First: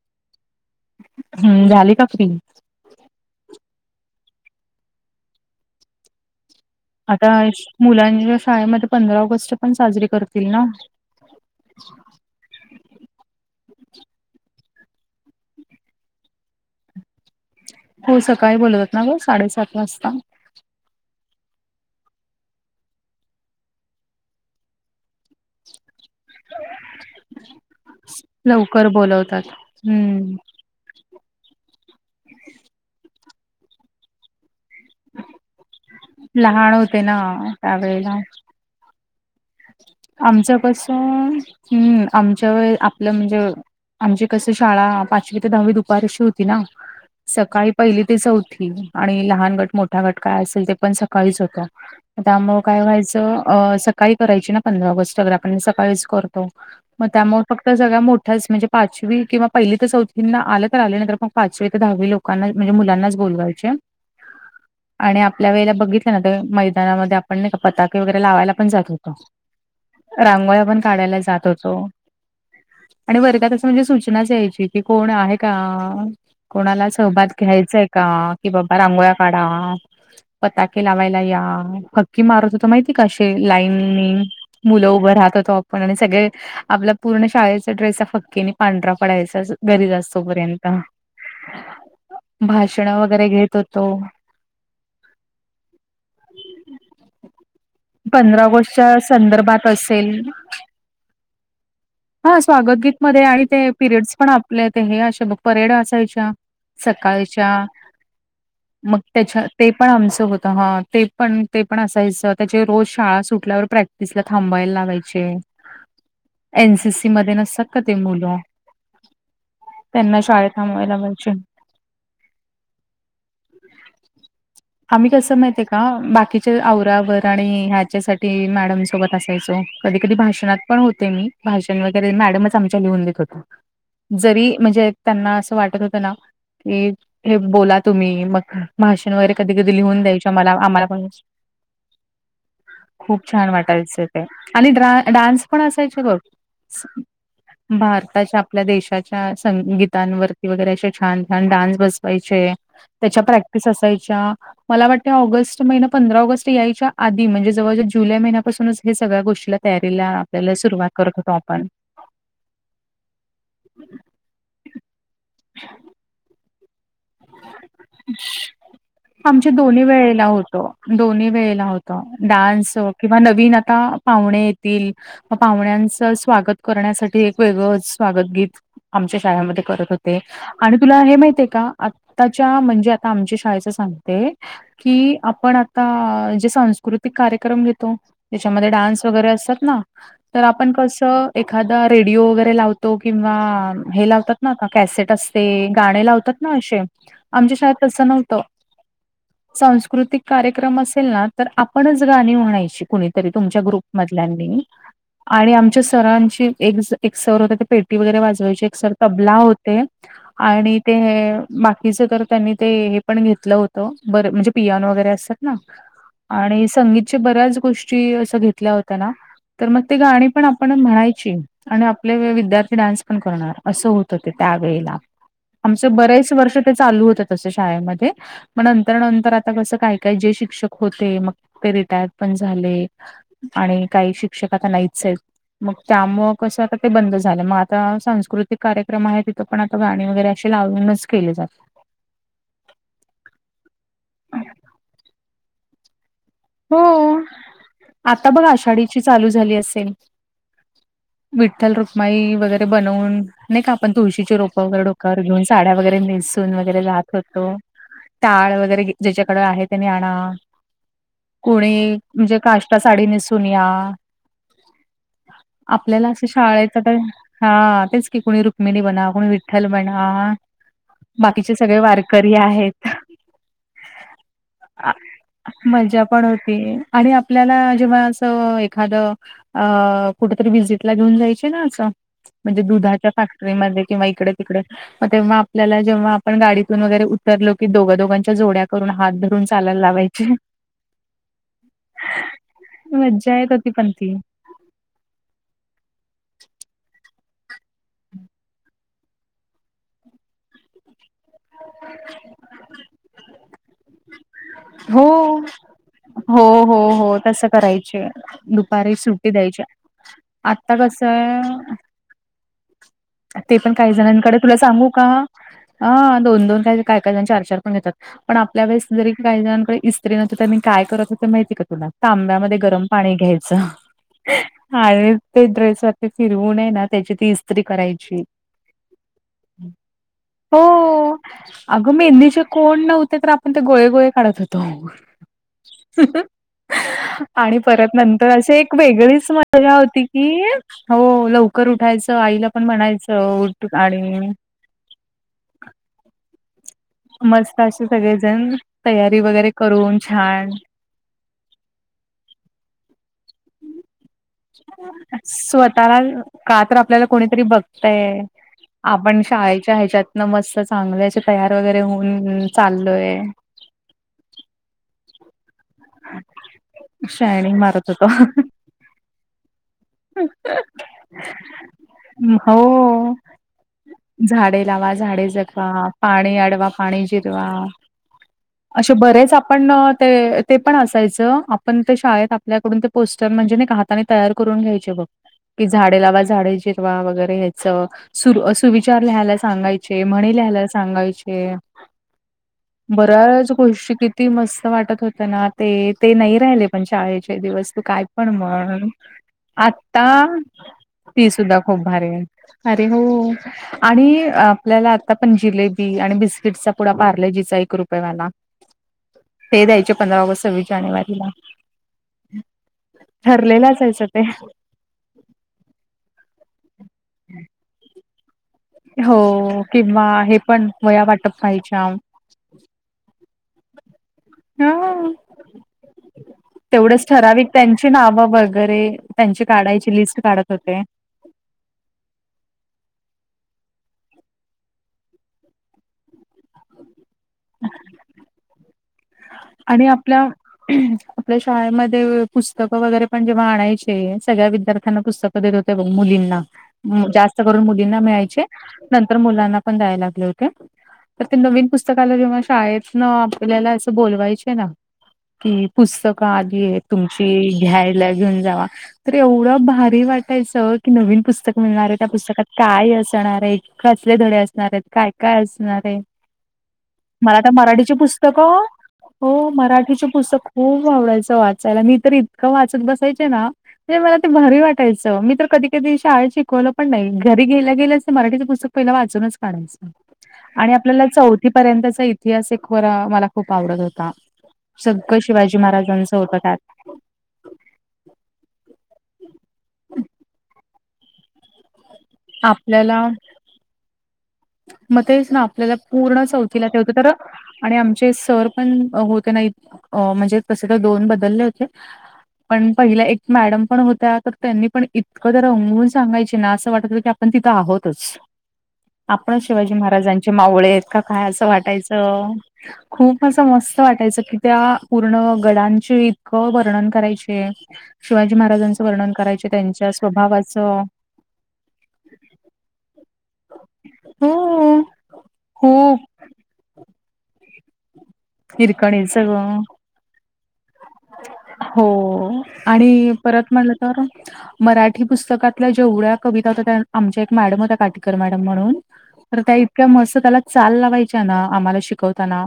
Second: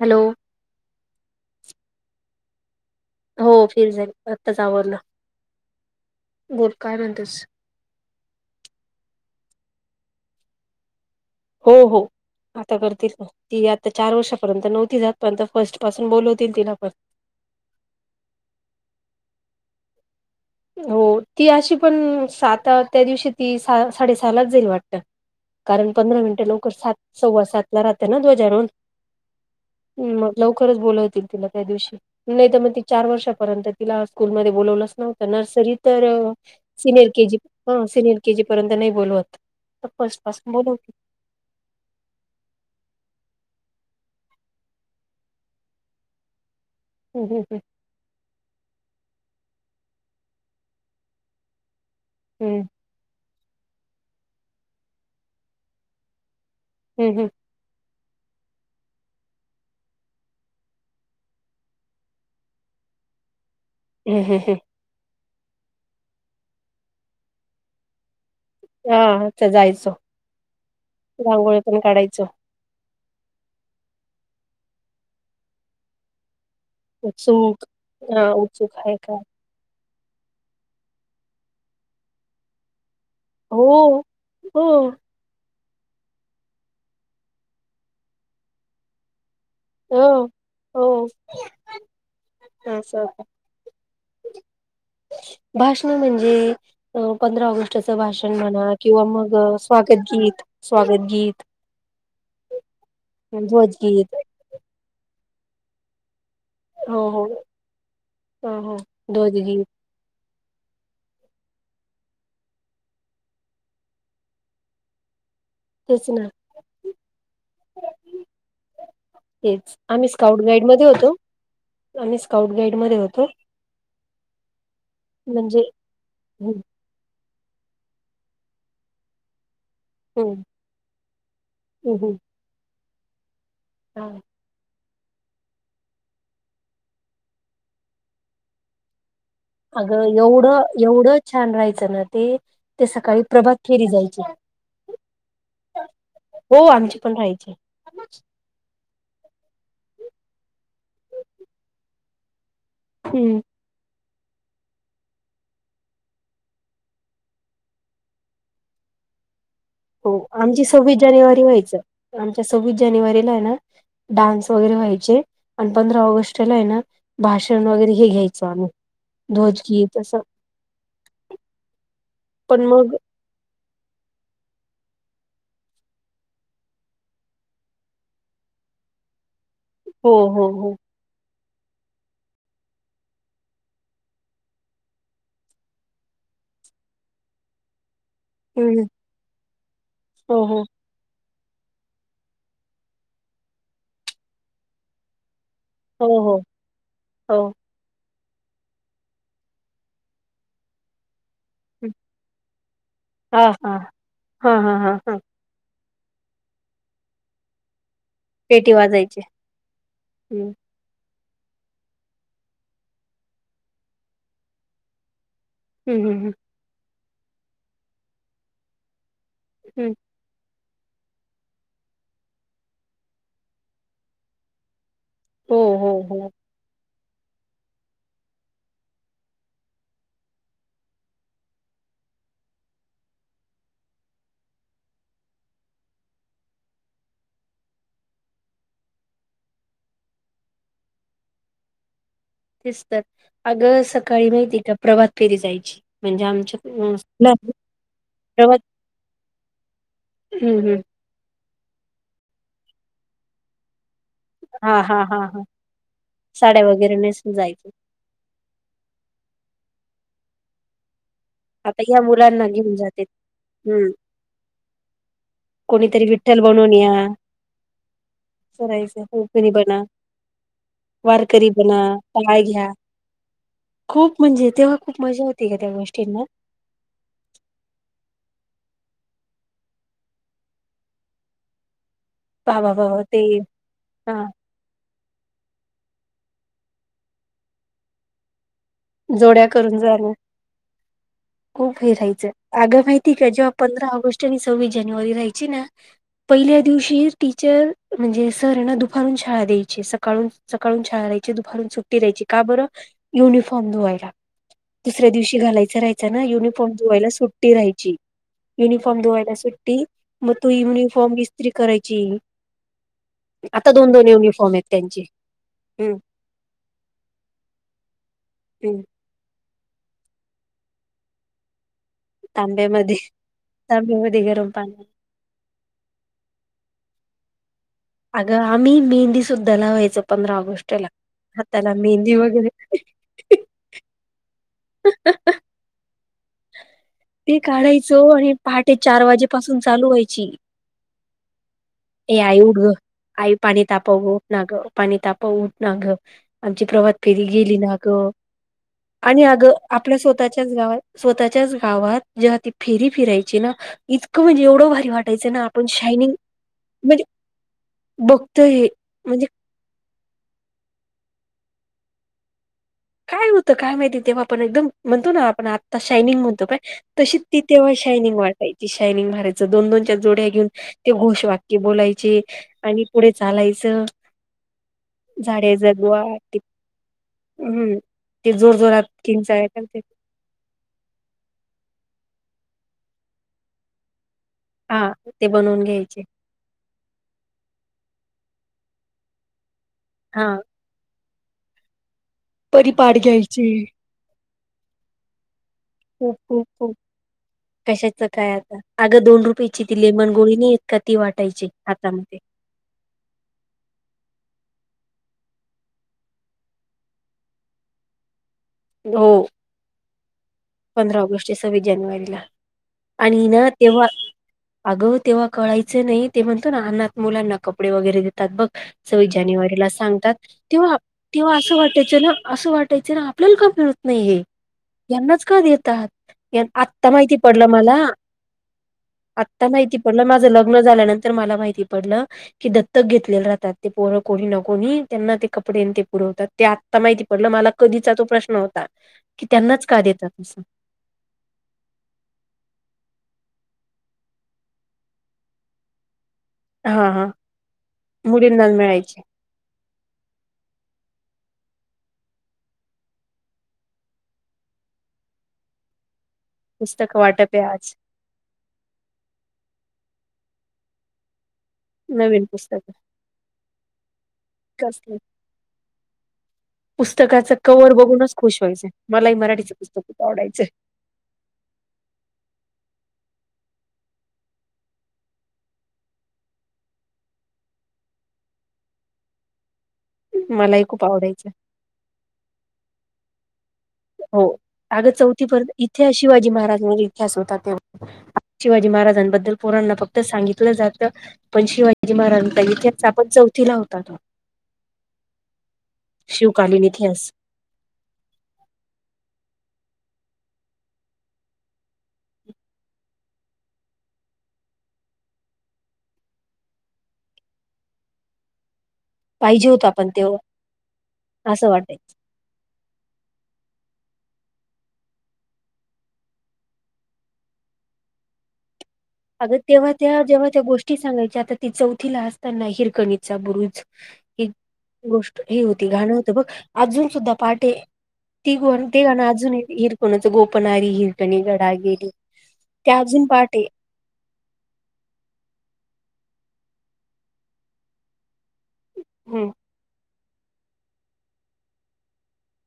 Hello,, हम्म,, झाली का फ्री. हो,, फ्री झाली,, आताच आवरलं,, बोल. काय आता,, म्हणतेस मुलांच्या शाळेमध्ये पंधरा ऑगस्ट पण साजरीे करतील ना. हो हो.. आता करतील ना,, ती आता चार वर्षापर्यंत नव्हती जात, पर्ंत फर्स्ट पासून बोलवतील तिला पण. हो,, सकाळी बोलवतात ना ग,, साडेसात वाजता. हो,, ती अशी पण,, सात, त्या दिवशी ती साडेसहालाच जाईल वाटत. कारण पंधरा मिनटे लवकर, सात सव्वा सात ला राहत ना ध्वजाजारोहन. लवकर बोलवतात. हम्म,, खरच बोलवतील तिला त्या दिवशी,, नाही तर मग ती चार वर्षापर्यंत तिला स्कूलमध्ये बोलवलंच नव्हतं. नर्सरी तर,, लहान होते सिनियर ना केजी,, अं, त्यावेेळेला सिनियर केजी पर्यंत नाही बोलवत. फर्स्ट पासून आमचं बोलवते कसंऽ हम्म,, आमच्यावेळी,, आपलं म्हणजे,, आमची कस शाळा, पाचवी ते दहावी दुपार अशी होती. ती ना,, हम्म हम्म सकाळीऽ पहिली ते चौथी,, आणि लहान गट, मोठा गट, काय असेल ते पण सकाळीच होत्या. त्यामुळ हम्म काय व्हायचं,, अ सकाळी करायची ना पंधरा ऑगस्ट,, आपण सकाळीच करतो. म हम्म हम्म त्यामुळ ऽ फक्त सगळ्या मोठ्याच, म्हणजे पाचवी किंवा पहिली ते चौथींना, आलं तर आले, नंतर मग पाचवी तर दहावी लोकज्ञऽ लोकांना, म्हणजे मुलांनाच बोलवायचे. हम, हम हं.. आणि आपल्या वेळेला बघितलं ना,, ते मैदानामध्ये आपण नाही का, पताके वगैरे लावायला पणऽ हम्म हा त्या जायचो रांगोळ्या पण काढायला जात रांगोळी होतो. पण काढायचो आणि वर्गात असं म्हणजे सूचनाच यायची की कोण आहे का. कोणाला सहभग उत्सुक घ्यायचंय का हा की उत्सुक बाबा आहे रांगोळ्या का काढ पताके लावायला या,,, फकी मारत होतो माहितीय का अशे,, हो लाईनऽ हमम, हो मुलं उभं राहतऽ पण आणि सगळे, आपला पूर्ण शाळेचा ड्रेस फक्ककीने पांढरा पडायचा. घरी जा असतो हो पर्यंत. हो भाषण असं वगैरे घेत होतो. भाषण म्हणजे अ पंधरा ऑगस्टच भाषण पंधरा म्हण ऑगस्टच्या किंवा मग संदर्भात स्वागत असेल गीत स्वागत गीत. हा स्वागत गीत म आणि ते पिरियड्स ध्वजगीत पण आपले ते हे असे परेड असायच्या. हो हो सकाळच्या हो हो मग त्याच्या ध्वजगीत ते पण आमचं होत हा ते पण ते पण असायचं त्याचे रोज शाळा सुट कुठल्यावर प्रॅक्टिस ला थांबायला लावायचे. तेच ना एनसीसी मध्ये नसत का ते मुलं. तेच आम्ही त्यांना स्काउट शाळेत गाईड मध्ये थांबवायला होतो पाहिजे. आम्ही स्काउट गाईड मध्ये होतो. आम्ही कसं माहित म्हणजे आहे का बाकीच्या हम्म आव रा आणि ह्याच्यासाठी मॅडम सोबत असायचो. कधी कधी हम्म भाषात पण होते मी भाषण हम्म वगैरे हम्म मॅडमच आमच्या लिहून देत होते. हा जरी म्हणजे. त्यांना असं वाटत होतं ना की हे बोला तुम्ही मग. भाषण वगैरेधीधी अगं लिहून दयं आ मला एवढं आम्हालाण. एवढं छान राहायचं ना ते. ते खूप सकाळी छान प्रभात फेरी वाटायच जायची ते आणि ड डान्स पण असायचे ग. हो आमची पण राहायची भारताच्या आपल्या देशाच्या संगीतांवरती वगैरे असे छान छान डान्स बसवायचे. त्याच्या हम्म प्रॅक्टिस. मला वा म पं ऑग याच्या आध म्हणजे जव जुलै महिन्यापासूनच हे सगळ्या गोष्टीला तयारीला, हो आपल्याला आमची सुरुवात सव्वीस करत होतो जानेवारी आपण. व्हायचं आमच्या सव्वीस जानेवारीला आहे ना डान्स वगैरे व्हायचे, आणि पंधरा ऑगस्टला आहे ना भाषण वगैरे हे घ्यायचो आम्ही. आमच्या दोन्ही ध्वजगीत असं वेळेला होतं, दोन्ही वेळेला होतं, पण डान्स मग कि नवीन आता पाहुणे येतील. म पाहुण्यांचं स्वागत करण्यासाठी एक वेगळं स्वागतगीत, आमच्या शाळेमध्ये करत हो होते, हो हो आणि तुला हे माहितंय का, आताच्या म्हणजे आता आमच्या शाळेचं सांगते कि आपण आता, जे सांस्कृतिक कार्यक्रम घेतो त्याच्यामध्ये हम्म डान्स वगैरे असतात ना, तर हो हो आपण कसं एखादा रेडिओ वगैरे लावतो किंवा हे लावतात ना का कॅसेट असते. गाणे हो हो लावतात ना अशे, हो आमच्या त्या तसं नव्हतं, सांस्कृतिक कार्यक्रम असेल ना तर आपणच गाणी म्हणायची कुणीतरी हा तुमच्या हा हा ग्रुपमधल्यांनी, हा हा हा आणि आमच्या सरांची एक एक सर होते ते पेटी वगैरे वाजवायचे, पेटी एक सर वाजायची तबला होते हम्म आणि ते बाकीचं तर त्यांनी ते हे पण घेतलं होतं, बर म्हणजे पियानो वगैरे असतात ना. हम्म हम्म हम्म आणि संगीतच्या बऱ्याच गोष्टी असं घेतल्या होत्या ना, तर मग हम्म ते गाणी पण आ पण म्हणायची आणि आपले वेळी विद्यार्थी डान्स पण करणार, असं होतं ते त्यावेेळेला. हो हो आमचं हो बरेच वर्ष ते चालू होतं तसं शाळेमध्ये. मग नंतर नंतर आता कसं काय काय जे शिक्षक होते, मग ते रिटायर्ड पण झाले. आणि काही शिक्षक आता नाहीच आहेत. मग त्यामुळं कसं आता ते बंद झालं, मग आता सांस्कृतिक कार्यक्रम आहे तिथं पण आता गाणी वगैरे असे लावूनच केले जातात. तेच तर, अगं‌ सकाळी माहिती का प्रभात फेरी जायची, म्हणजे आमच्या हो, अं, नाही. आता बघ प्रभात आषाढीची चालू झाली असेल. हम्म हम्म विठ्ठल रुक्माई वगैरे बनवून नाही का आपण तुळशीची रोपं हा वगैरे हा हा डोक्यावर घेऊन, हा साड्या वगैरे नेसून साड्या वगैरे जात नेसून होतो. जायचं टाळ वगैरे ज्याच्याकडे आहे त्यानी आणा. आता कोणी या म्हणजे मुलांना घेऊन काष्टा जाते साडी नेसून या. हम्म कोणीतरी आपल्याला असं विठ्ठल बनवून शाळेत आता, या हा तेच की कोणी रुक्मिणी करायचं बना कोणी कोकणी विठ्ठल बना. वारकरी बाकीचे सगळे बना वारकरी टाळ घ्या आहेत. खूप म्हणजे तेव्हा खूप मजा हो मज्जा पण होती, आणि आपल्याला जेव्हा असं एखादं अ कुठेतरी विजिट ला घेऊन जायचे ना असं म्हणजे बाबा बाबा दुधाच्या ते फॅक्टरीमध्ये किंवा हा इकडे तिकडे, मग तेव्हा आपल्याला जेव्हा आपण गाडीतून वैगरे उतरलो की दोघ दोघांच्या जोड्या करून हात धरून जोड्या करून चालायला जाणं लावायचे. खूप हे राहायचं, अगं माहिती का मज्जा जेव्हा येत होती पंधरा पण ती. ऑगस्ट आणि सव्वीस जानेवारी राहायची ना पहिल्या दिवशी टीचर, म्हणजे सर ना दुपारून शाळा द्यायची सकाळून सकाळून शाळा राहा ची दुपारून सुट्टी द्यायची, का बरं? युनिफॉर्म धुवायला. दुसऱ्या दिवशी हो. घालायचं राहायचा ना हो युनिफॉर्म हो धुवायला हो तसं सुट्टी राहायची, करायचे दुपारी युनिफॉर्म धुवायला द्यायची सुट्टी मग तो आता कसं युनिफॉर्म ईस्त्री आहे करायची. ते पण आता काही दोन दोन जणांकडे, युनिफॉर्म तुला आहेत सांगू त्यांचे का? हम्म ह दोन- दोन का काय काय जण चार -चार पण घेतात, पण आपल्या हम्म वळेस जरी काही जणांकडे इस्त्री नव्हती तर मी काय करत होतें माहिती का तुला? तांब्यामध्ये गरम पाणी घ्यायचं, तांब्यामध्ये गरम पाणी हा ते ड्रेस वरती फिरवून आहे ना त्याची ती इस्त्री कराय ची, अगं आम्ही मेहंदी सुद्धा लावायचो पंधरा हो, ऑगस्टला हाताला अगं मेहंदी मेहंदीचे वगैरे कोन नव् ते तर आपण ते गोळे गोळे काढत होतो. ते आणि परत काढायचो नंतर आणि अशी एक पहाटे चार वेगळीच वाजेपासून मजा चालू होती की? व्हायची हो. लवकर ए उठायचं आई आईला उठ पण ग आई म्हणायचं पाणी उठ तापव उठ आणि ना ग पाणी ताप उठ ना ग आमची प्रव फेरी गेली मस्त ना असे अग सगळेजण तयारी आणि वगैरे अगं करून आपल्या छान स्वतःच्याच गावात स्वतःच्याच गावात जेव्हा ती फेरी फिरायची ना. इतकं म्हणजे एवढं भारी वाटयचं ना आपण स्वतःला शायनिंग का तर म्हणजे आपल्याला कोणीतरी बघतय.. बघतोय हे आपण म्हणजे शाळेच्या ह्याच्यात. न मस्त चांगलं याचे तयार वगैरे होऊन.. चाललोय. काय होतं काय माहिती तेव्हा आपण एकदम म्हणतो ना आपण आत्ता शायनिंग म्हणतोय. तशीच ती शायनिंग तेव्हा मारत होतो शयनिंग वाटायची शयनिंग मरत. दोन दोनच्या जोड्या घेऊन ते घोष वाक्य बोलायचे आणि पुढे हो चालायचं. झाडे लावा झाडे जगवा पाणी अडवा पाणी जी गवा हम्म ते जोर जोरात असे बरेच किंचाळ्या आपण करते ते. ते पण असायचं आपण ते शाळेत आपल्याकडून ते पोस्टर म्हणजे. नाही का? तयार करून हा घ्यायचे बघ ते बनवून कि झाडे घ्यायचे लावा झाडे जिरवा वगैरे ह्याच सुरू असतात. सुविचार लिहायला सांगायचे, हा म्हणे लिहायला सांगायचे. परिपाठ बऱ्याचच घ्यायची गोष्टी किती मस्त वाटत होत ना आ. ते.. ते खूप नाही खूप राहिले खूप पण शाळेचे दिवस तू कशाच काय पण आता म्हण अगं दोन रुपयाची ती आता लेमन गोळी नाही येत का ती वाटायची सुद्धा खूप भारी हातामध्ये आहे, अरे! हो. आणि आपल्याला आता पण जिलेबी आणि बिस्किटचा पुढा पार्लेजीचा एक रुपयेवाला हो. ते द्यायचे पंधरा ऑगस्ट, सव्वीस पंधरा जानेवारीला. ऑगस्ट सव्वीस जानेवारीला आणि ना ठरलेलं तेव्हा असायचं ते. अगं तेव्हा कळायचं नाही ते म्हणतो ना अननात मुलांना कपडे वगैरे देतात बघ. सव्वीस हो जानेवारीला किंवा सांगतात हे पण तेव्हा वह्या वाटप तेव्हा असं व्हायच्या. वाटायचं ना असं वाटायचं ना आपल्याला का मिळ. नाही हे. हा. यांनाच का देतात. या आत्ता तेवढेच माहिती पडलं ठराविक मला, त्यांची नावं वगैरे त्यांची आता माहिती काढायची पडलं लिस्ट माझ काढत लग्न होते. झाल्यानंतर नंतर मला माहिती पडलं. कि दत्तक घेतलेले राहतात ते परं कोणी ना कोणी त्यांना ते कपडे ते पुरवतात त्या आता माहिती पडलं मला कधीचा तो प्रश्न होता. की त्यांनाच का आणि देतात आपल्या असं आपल्या शाळेमध्ये पुस्तकं वगैरे पण जेव्हा आणायचे सगळ्या विद्यार्थ्यांना पुस्तक देत होते बघ मुलींना, हा हा जास्त करून मुलींना मिळायचे मुलींनाच मिळायची नंतर मुलांना पण ण दय लाग हो न पुतका जेव्हा शळेत आपल्या बवाय क पुस्तक आलीय पुस्तकं तुमची? वाटप आहे आज घेऊन जा तर एवढ भारी वाटायच की नन पुतक मिळणार आहे त्या नवीन पुस्तकात पुस्तक काय असणार आहे. कसले धडे असणार आहेत कसलं काय काय असणार आहे. पुस्तकाच मला आता कवर मराठीचे बघूनच खुश पुस्तक व्हायचं मलाही हो मराठीचं पुस्तक खूप मराठीचे पुस्तक आवडायचं खूप आवडायचं वाचायला मी तर इतकं वाचत बसायचे ना. म्हणजे मला ते भारी वाटायचं मी तर कधी कधी शाळेत शिकवलं पण नाही घरी गेयल्या गेलं अस मराठीचं पुस्तक पहिला वाचूनच काढायचं. मलाही आणि खूप आपल्याला आवडायचं चौथी पर्यंतचा इतिहास एक वरा मला खूप आवडत होता. हो अगं सगळं चौथी पर् शिवाजी इथे महाराजांचं शिवाजी होतं महाराज त्यात. म्ह शिवाजी महाराजांबद्दल पोरांना फक्त सांगितलं जात पण शिवा ज महारता इथिहास आपल्याला आपण चौथीला होत तो. मग तेच ना आपल्याला पूर्ण शिवकालीन चौथीला तेवतं तर इतिहास आणि आमचे सर पण होते नाही म्हणजे तसे तर दोन बदलले होते. पण पहिला एक मॅडम पण होत्या तर त्यांनी पण इतकं तर रंगून सांगायचे ना असं वाटत की पण तिथं आहोतच. आपण पाहिजे होता शिवाजी पण महाराजांचे तेव्हा मावळे आहेत का काय असं वाटायचं खूप असं मस्त वाटायचं की त्या पूर्ण गडांचे इतकं वर्णन करायचे शिवाजीहाराजां अगं तेव्हा त्या जेव्हा त्या गोष्टी सांगायच्या आता ती चौथीला असताना हिरकणीचा बुरुज ह हो. गोष्ट ही होती घाणं खूप होत बघ अजून सुद्धा पहाटे ती गण ते गण हिरकणीचं अजून ग हिरकोणच गोपनी हिरकणी गडा हो गेरी आणि परत मला तर मराठी पुस्तकातल्या जेवढ्या कविता होत्या त्या आमच्या एक मॅडम हो त्या्या काठी मॅडम म्हणून हम्म तर त्या इतक्या मस्त त्याला चाल लावायच्या ना आम्हाला शिकवताना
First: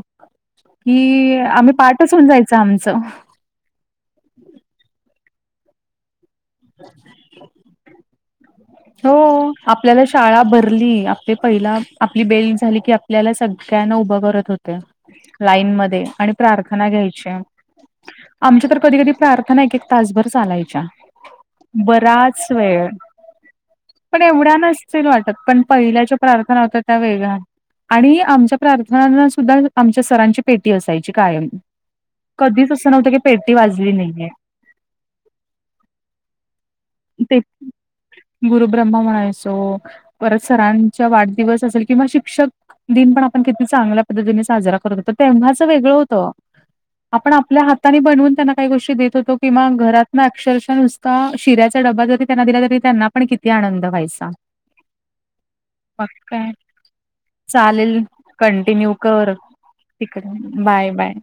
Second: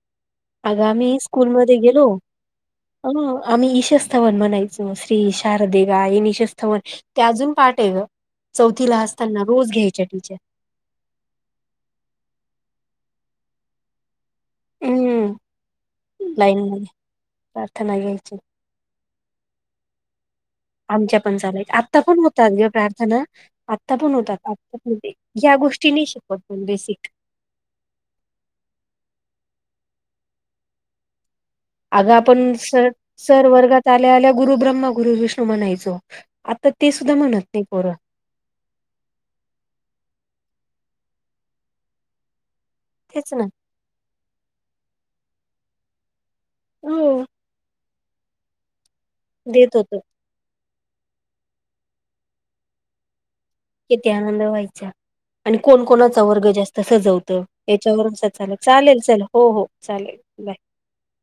आगा म्ही की आम्ही स्कूलमध्ये गेलो पाठच होऊन जायचं आमचं. आम्ही ईशस्थवन म्हणायचो श्री शारदे गा येन शस्थवन त्या अजून पाठ आहे ग चौथीला असताना रोज घ्यायच्या टीचर आप पहि आपली बेल झाली की आपल्याला सगळ्यांना उभ करत होत हम्म लाईन म आणि लाईन मध्ये प्रार्थना घ्यायची प्रार्थना घ्यायची आमच्या तर कधी कधी प्रार्थना एक एक तासभर चालायची आमच्या पण चालाय आत्ता पण होतात ज वेळ प्रार्थना आत्ता पण होतात एवढ्या आत्ता पण नसतील ते वाटत या पण गोष्टी पहिल्या नाही ज्या शिकवत प्रार्थना पण होत्या त्या बेसिक वेगळ्या आणि आमच्या प्रार्थनाना सुद्धा आमच्या सरांची पेटी असायची कायम अग आपण कधीच सर असं नव्हतं की सर पेटी वर्गात वाजली आल्या नाहीये आल्या गुरु ब्रम्म गुरु विष्णू म्हणायचो आता ते सुद्धा म्हणत नाही पोर गुरु ब्रह्मा म्हणायचो परत सरांचा वाढदिवस असेल किंवा शिक्षक दिन पण तेच आपण ना किती चांगल्या पद्धतीने साजरा करत होतो तेव्हाचं वेगळं होतं हो आपण आपल्या हाताने बनवून त्यांना काही गोष्टी देत होतो किंवा देत होत घरात मग अक्षरशः नुसता शिऱ्याचा डबा जरी त्यांना दिला तरी त्यांना पण किती आनंद किती व्हायचा आनंद व्हायचा आणि कोण मग कोणाचा वर्ग काय जास्त सजवतं चालेल याच्यावरून अस चाल चालेल चालेल हो हो ठीकडे बाय बाय